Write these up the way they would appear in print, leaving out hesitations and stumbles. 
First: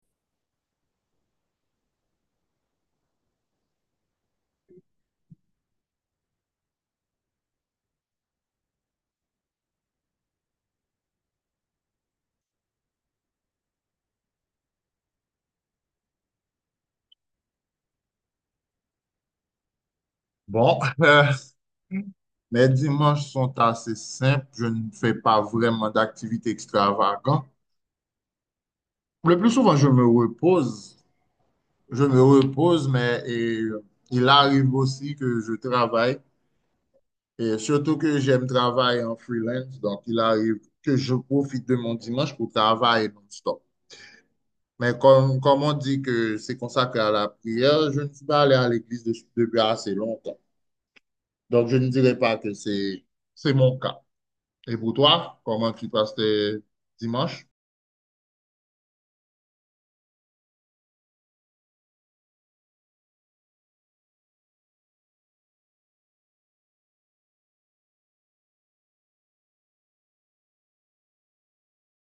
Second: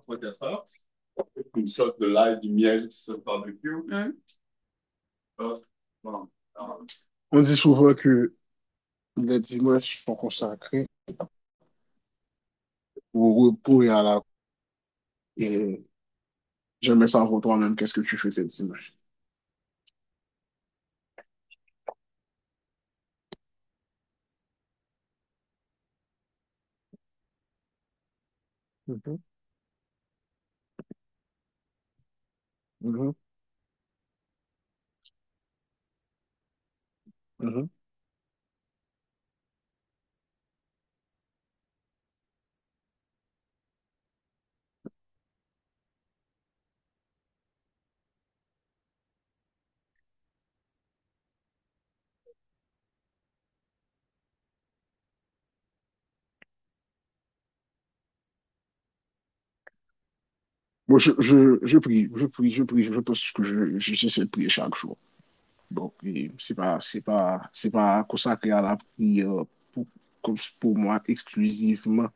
3-4 heures. Une sorte de live du miel sur le barbecue. Hop, bon, alors, on dit souvent que les dimanches sont consacrés au repos et à la... Et j'aimerais savoir toi-même qu'est-ce que tu fais tes dimanches. Bon, mes dimanches sont assez simples. Je ne fais pas vraiment d'activités extravagantes. Mhm, Le plus souvent, je me repose. Je me repose, mhm, mais et il arrive aussi que je travaille. Et mhm. surtout que j'aime travailler en freelance. Donc, il arrive que je profite de mon dimanche pour travailler non-stop. Mais comme on dit que c'est consacré à la prière, je ne suis pas allé à l'église depuis assez longtemps. Donc, je ne dirais pas que c'est mon cas. Et pour toi, comment tu passes tes dimanches? Moi, je prie, je prie. Je pense que j'essaie de prier chaque jour. Donc c'est pas consacré à la prière pour, comme pour moi exclusivement,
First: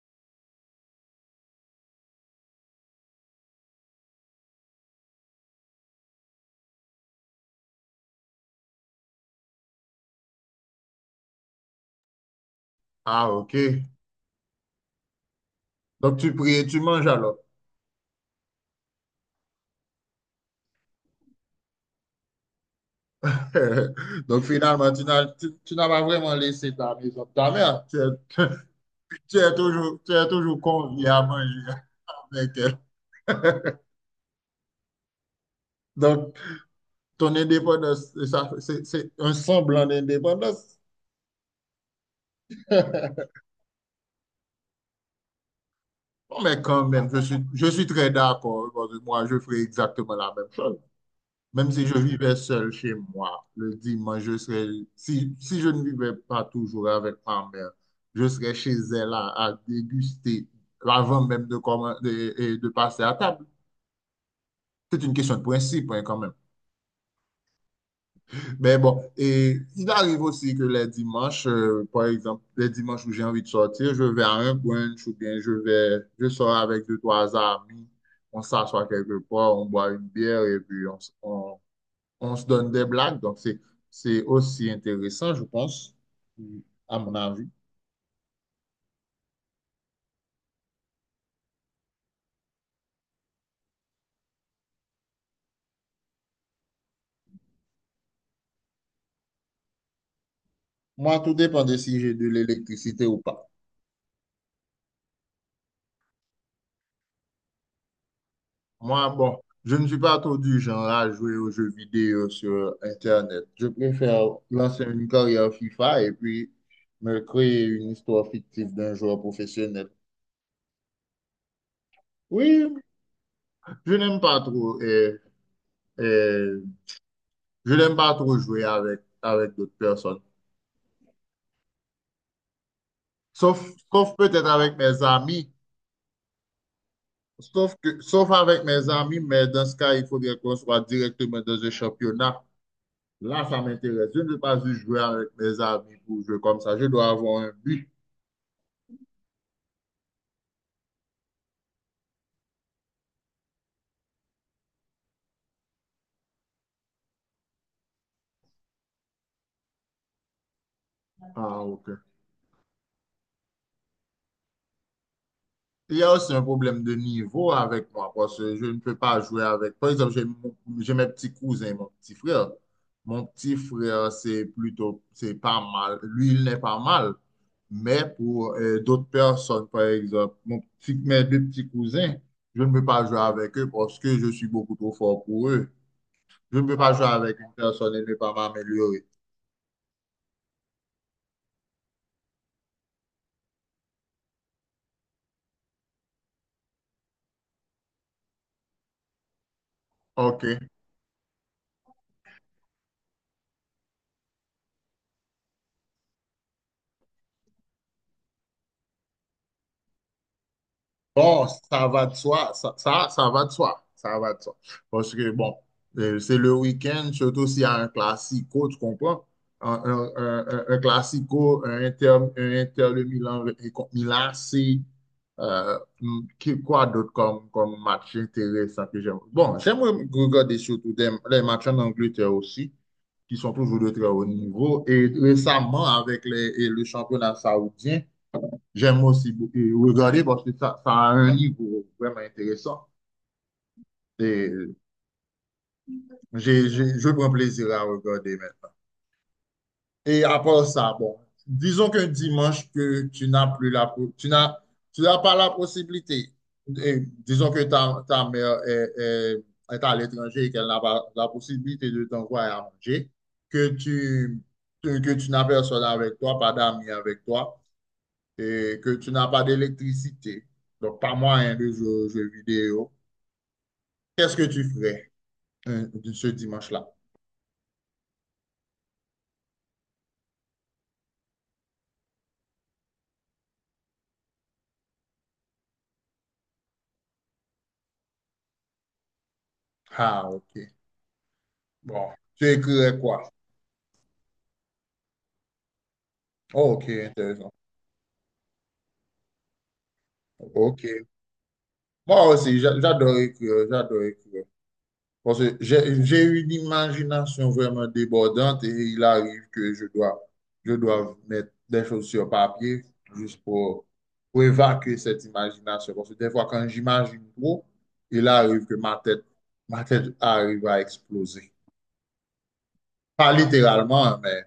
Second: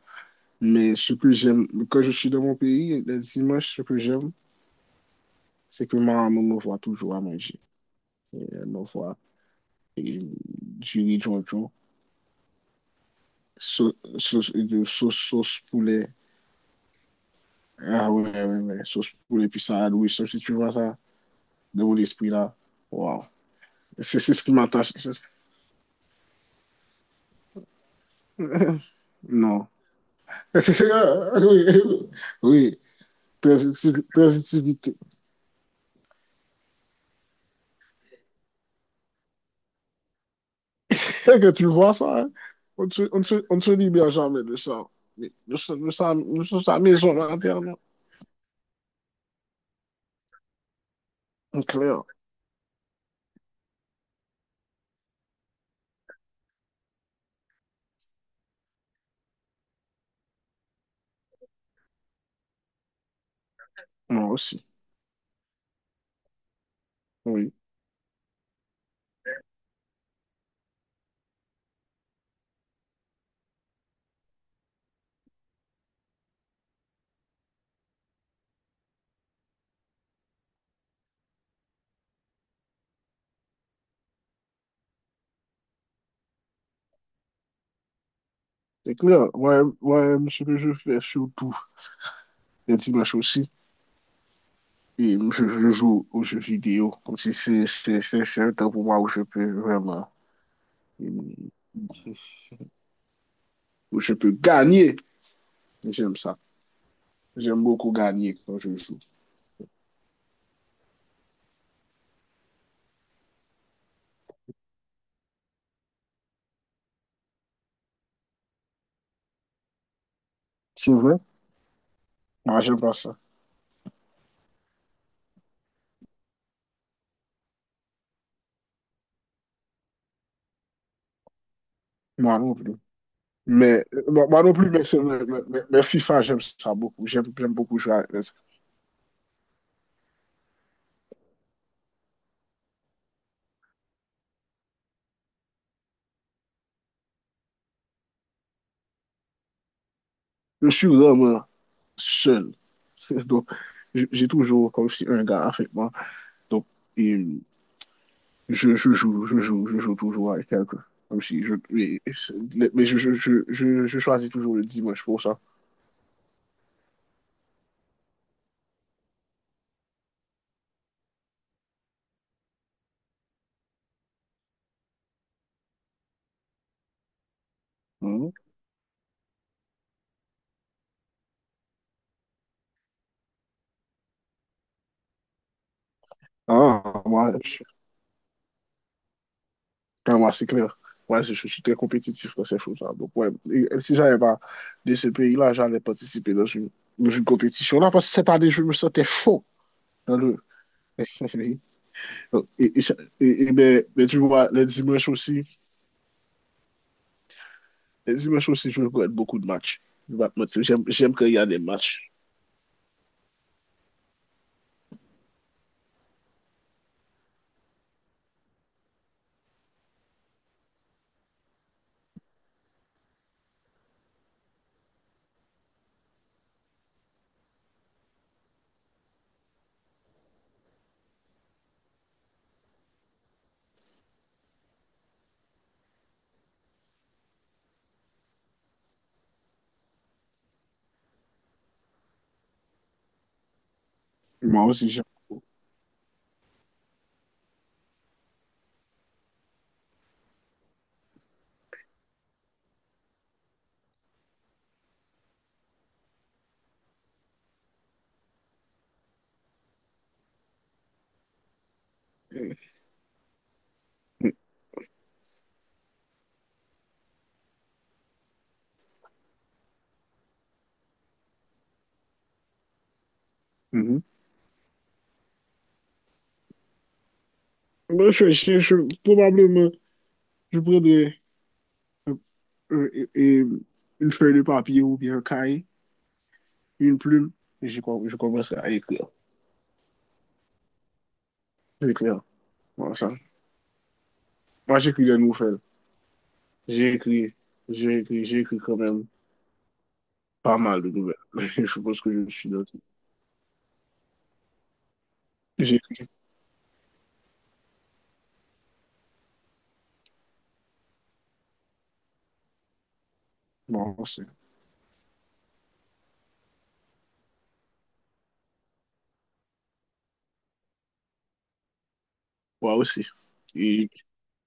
mais ce que j'aime quand je suis dans mon pays, le dimanche, se ke jem, se ke ma maman me voit toujou manger manje. Elle me voit et du jiri jonjon, Ah, ok. Sauce de sauce, sauce poulet, Donc tu pries et tu manges alors. ah ouais, ouais, ouais, sauce poulet, puis ça, oui, sauf si tu vois ça, de mon esprit là, waouh, c'est c'est ce Donc qui finalement, m'attache. Tu n'as pas vraiment laissé ta maison de ta mère. Tu es, Non. Tu es toujours convié à manger Oui, avec oui. elle. Transitivité. Donc ton indépendance, ça, c'est un semblant d'indépendance. Tel que tu le vois, ça, hein, on ne se libère jamais de ça. Mais Non, nous mais sommes sa quand même, maison je interne. suis très d'accord, parce que moi, je ferai exactement la même chose. C'est Même si je clair. vivais seul chez moi, le dimanche, je serais, si je ne vivais pas toujours avec ma mère, je serais chez elle à déguster avant même de, commen- de, et de passer à table. Moi aussi. C'est une question de principe, hein, quand même. Oui. Mais bon, et il arrive aussi que les dimanches, par exemple, les dimanches où j'ai envie de sortir, je vais à un brunch ou bien je sors avec deux, trois amis, on s'assoit quelque part, on boit une bière et puis on se donne des blagues, donc c'est aussi intéressant, je pense, à mon avis. C'est clair. Ouais, ouais, ce que je fais surtout les dimanches aussi. Et je joue aux jeux vidéo. Comme si c'est un temps pour moi où je peux vraiment, Moi, tout dépend de si j'ai de l'électricité ou pas. où je peux gagner. J'aime ça. J'aime beaucoup gagner quand je joue. Moi, bon, je ne suis pas trop du genre à jouer aux jeux vidéo sur Internet. Je préfère lancer une carrière FIFA et puis me créer une histoire fictive d'un joueur professionnel. C'est vrai? Moi, Oui, j'aime pas ça. je n'aime pas trop et, je n'aime pas trop jouer avec, avec d'autres personnes. Moi non plus. Sauf, Mais sauf moi peut-être non plus, avec mes amis. Mais FIFA, j'aime ça beaucoup. J'aime beaucoup jouer avec Sauf ça. avec mes amis, mais dans ce cas, il faudrait qu'on soit directement dans un championnat. Là, ça m'intéresse. Je ne veux pas juste jouer avec mes amis pour jouer comme ça. Je dois avoir un but. Je suis vraiment seul. Donc, j'ai toujours comme si un gars avec moi. Donc, et je joue toujours avec quelqu'un. Comme si je, Ah, ok. mais je choisis toujours le dimanche pour ça. Il y a aussi un problème de niveau avec moi parce que je ne peux pas jouer avec. Par exemple, j'ai mes petits cousins, mon petit frère. Mon petit frère, c'est pas mal. Lui, il n'est pas mal. Mais Mhm. pour d'autres personnes, par exemple, mes deux petits cousins, je ne peux pas jouer avec eux parce que je suis beaucoup trop fort pour eux. Je ne peux Hein, pas jouer moi, avec une personne et ne pas m'améliorer. pour moi c'est clair. Ouais, je suis très compétitif dans ces choses-là. Donc, ouais, et si j'avais pas de ce pays-là, j'allais participer dans une compétition-là parce que cette année, je me sentais chaud dans le. OK. Et, et, et ben, ben, tu vois, les dimanches aussi, je regarde beaucoup de matchs. Je vais pas te mentir. J'aime quand il y Bon, a des ça va matchs. de soi, ça va de soi, ça va de soi. Parce que, bon, c'est le week-end, surtout s'il y a un classico, tu comprends? Un classico, un Inter de Milan et contre Milan, c'est euh, quoi d'autre comme, comme match intéressant que j'aime? Bon, j'aime regarder surtout les matchs en Angleterre aussi, qui sont toujours de très haut niveau. Et récemment, avec les, et le championnat saoudien, j'aime aussi beaucoup regarder parce que ça a un niveau vraiment intéressant. Et Moi aussi, j'aime beaucoup. Je prends plaisir à regarder maintenant. Et à part ça, bon, disons qu'un dimanche que tu n'as plus la, po- tu n'as pas la possibilité. Et disons que ta mère est à l'étranger et qu'elle n'a pas la possibilité de t'envoyer à manger, que tu, que tu n'as personne avec toi, pas d'amis avec toi, et que tu n'as pas d'électricité. Donc, pas moyen de jouer aux jeux vidéo. Mhm. Qu'est-ce que tu ferais de ce dimanche-là? Moi, probablement, je prendrais euh, euh, et- une feuille de papier ou bien un cahier. Une plume, et je commence à écrire. Ah, ok. Bon, J'écrire. tu Voilà écrirais ça. quoi? Moi, j'écris des nouvelles. Oh, ok, J'ai écrit, intéressant. J'ai écrit quand même pas mal Ok. de nouvelles. Je pense que Moi je suis aussi, d'autres. J'adore écrire, j'adore écrire. Parce que J'écris. j'ai une imagination vraiment débordante et il arrive que je dois mettre des choses sur papier juste Moi aussi. pour évacuer cette imagination. Parce que des fois, quand j'imagine trop, il arrive que ma tête arrive à exploser. Moi aussi. Pas Et littéralement, mais...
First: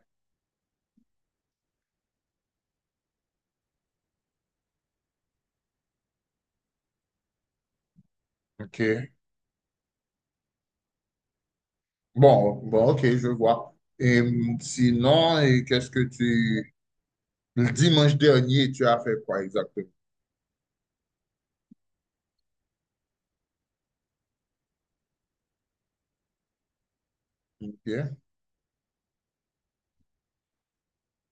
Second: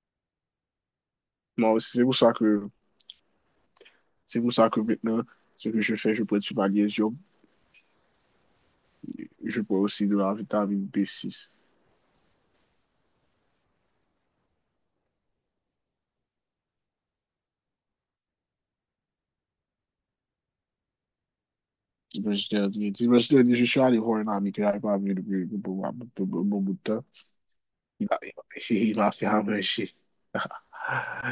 moi aussi, c'est pour ça que maintenant, ce que je fais, je prends du magnésium. Ok. Je prends aussi de la vitamine B6. Bon, bon, ok, je vois. Et sinon, et qu'est-ce que tu... Le dimanche dernier, tu as fait quoi exactement? Dimanche dernier, je suis allé voir un ami qui n'avait pas vu depuis un bon bout de temps. Il Ok. a- il m'a fait un manger.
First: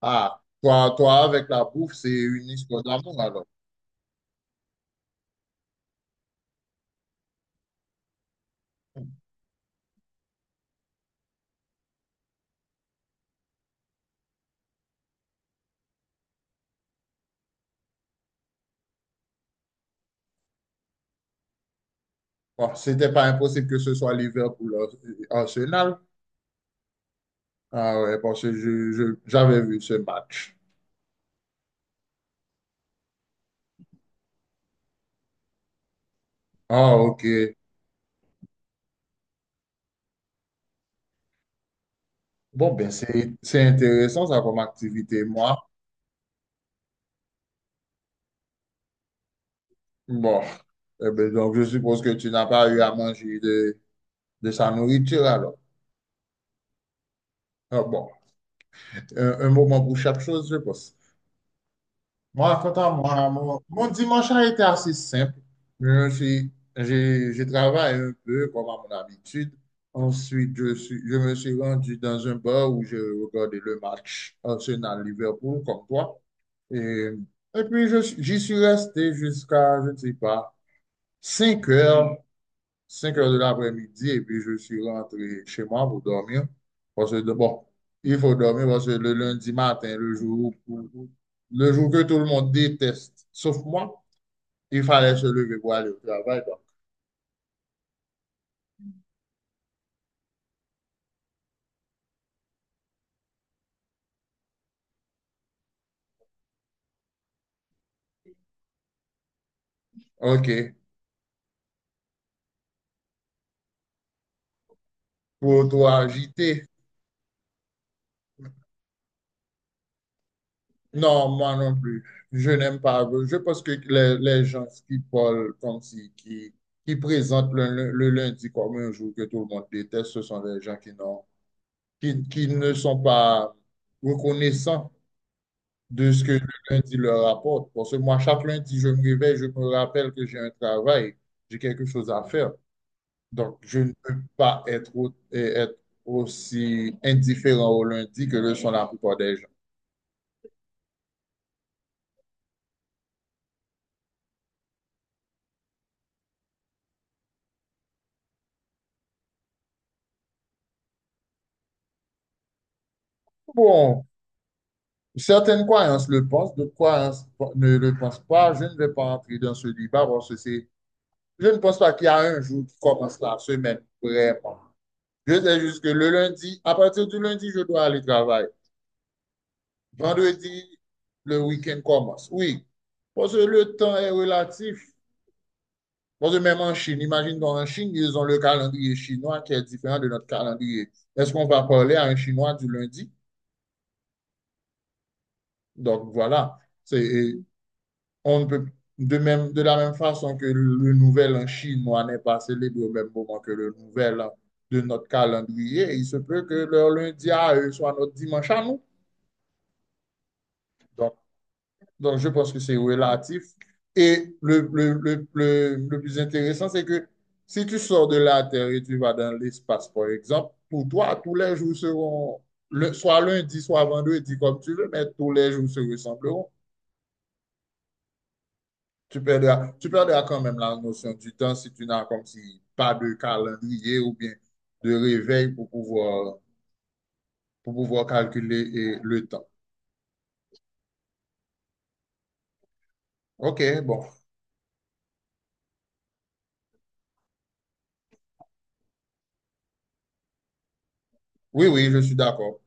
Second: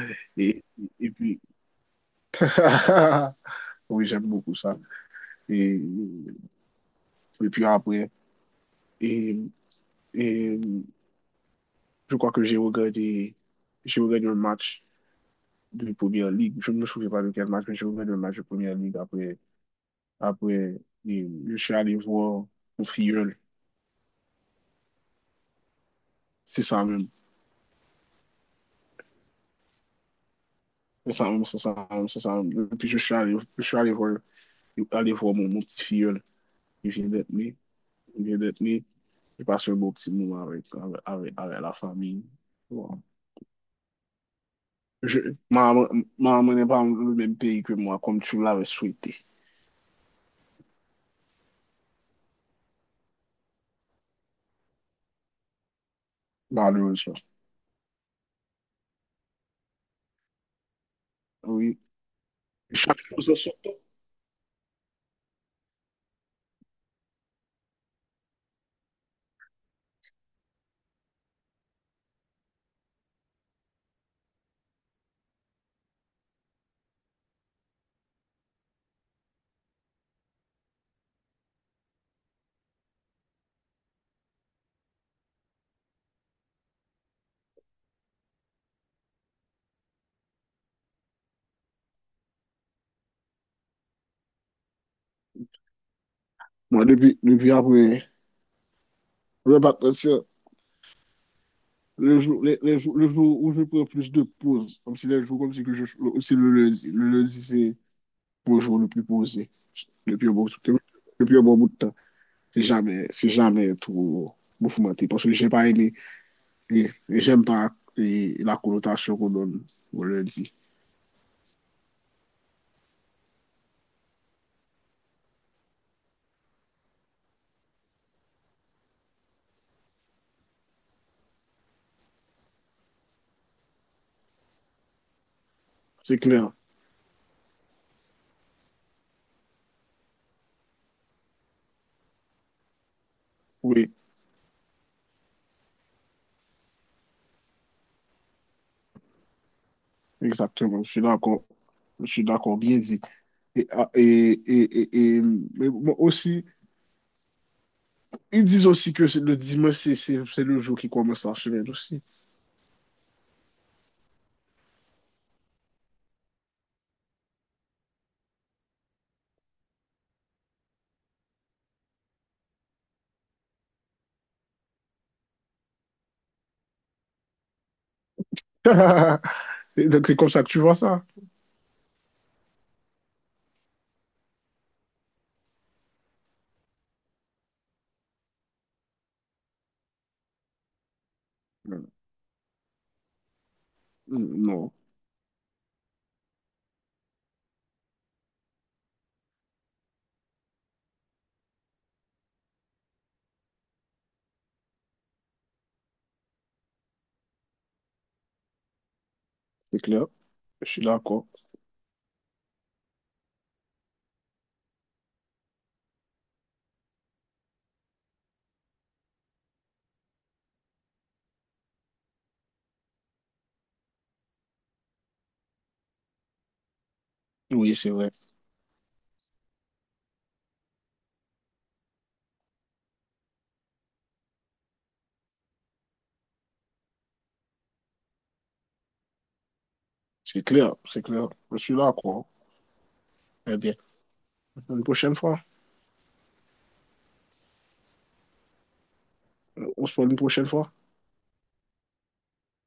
Ah, Et, et toi, puis, avec la bouffe, c'est une histoire d'amour alors. oui, j'aime beaucoup ça. Et, et puis après, et, et je crois que j'ai regardé un match de Première Ligue. Je ne me souviens pas de quel match, mais j'ai regardé un match de Première Ligue. Après, après, et je suis allé voir Bon, au c'était pas Filleul. impossible que ce soit Liverpool Arsenal. C'est ça même. Ah ouais, parce que j'avais vu ce match. C'est ça même. Et puis je suis allé voir mon petit Filleul. Il Ah, vient ok. d'être né. Il vient d'être né. J'ai passé un beau petit moment avec, avec la famille. Bon, ben, Bon, c'est intéressant ça comme je, activité, moi. ma maman n'est pas dans le même pays que moi, comme tu l'avais souhaité, Bon, eh ben, donc je suppose que tu n'as pas eu à manger de sa nourriture alors. malheureusement. Ah, bon. Un un moment pour chaque chose, je pense. Oui, Moi, quant à chaque chose moi, en son temps. mon dimanche a été assez simple. J'ai travaillé un peu comme à mon habitude. Ensuite, je me suis rendu dans un bar où je regardais le match Arsenal-Liverpool, comme toi. Et, et puis, j'y suis resté jusqu'à, je ne sais pas, 5 heures 5 heures de l'après-midi et puis je suis rentré chez moi pour dormir. Parce que, bon, il faut dormir parce que le lundi matin, le jour que tout le monde déteste, sauf moi, il fallait se lever pour aller au travail. Donc. Moi, depuis après, le bâtiment, le jour, les jours- le jour où je prends plus de pauses, comme si les jours, comme si, que je, comme si le lundi, le lundi, c'est le jour le plus posé, le plus bon, OK. le plus bon bout de temps. C'est jamais trop mouvementé, parce que j'ai Pour pas aimé, toi agiter. Et j'aime pas et la connotation qu'on donne au lundi. Non, moi non plus. Je n'aime pas. Je pense que les gens qui parlent comme si, qui présentent le lundi comme un jour que tout le monde déteste, ce sont des gens qui ne sont pas reconnaissants de C'est ce que le clair, lundi leur apporte. Parce que moi, chaque lundi, je me réveille, je me rappelle que j'ai un travail, j'ai quelque chose à faire. Donc, je ne oui. peux pas être, être aussi indifférent au lundi que le sont la plupart des gens. Exactement, je suis d'accord. Je suis d'accord, bien dit. Et, ah, et, et, et, et, mais bon, aussi, ils disent aussi que c'est le dimanche, c'est le jour qui commence la semaine aussi. Bon, certaines croyances le pensent, d'autres croyances ne le pensent pas. Je ne vais pas entrer dans ce débat parce que je ne pense pas qu'il y a un jour qui commence la semaine, vraiment. Je sais juste que le lundi, à partir du lundi, je dois aller travailler. Et donc, c'est comme ça que tu vois Vendredi, ça. le week-end commence. Oui, parce que le temps est relatif. Parce que même en Chine, imagine donc en Chine, ils ont le calendrier chinois qui est différent de notre calendrier. Est-ce qu'on va Mm, parler à un Chinois du lundi? non, Donc voilà, c'est, on ne peut de même, de la même façon que le nouvel en chinois n'est pas célébré au même moment que le nouvel an de notre calendrier, il se peut que leur lundi à eux soit notre dimanche à nous. c'est clair. Je suis Donc, d'accord. Donc, je pense que c'est relatif. Et le plus intéressant, c'est que si tu sors de la Terre et tu vas dans l'espace, par exemple, pour toi, tous les jours seront, soit lundi, soit vendredi, comme tu veux, mais tous les jours se ressembleront. Oui, c'est vrai. Tu perdras quand même la notion du temps si tu n'as comme si pas de calendrier ou bien de réveil pour pouvoir calculer eh, le temps. C'est clair, c'est clair. Je suis d'accord. Eh OK, bien, bon. une prochaine fois. On se parle une prochaine fois. Oui, oui, je suis d'accord.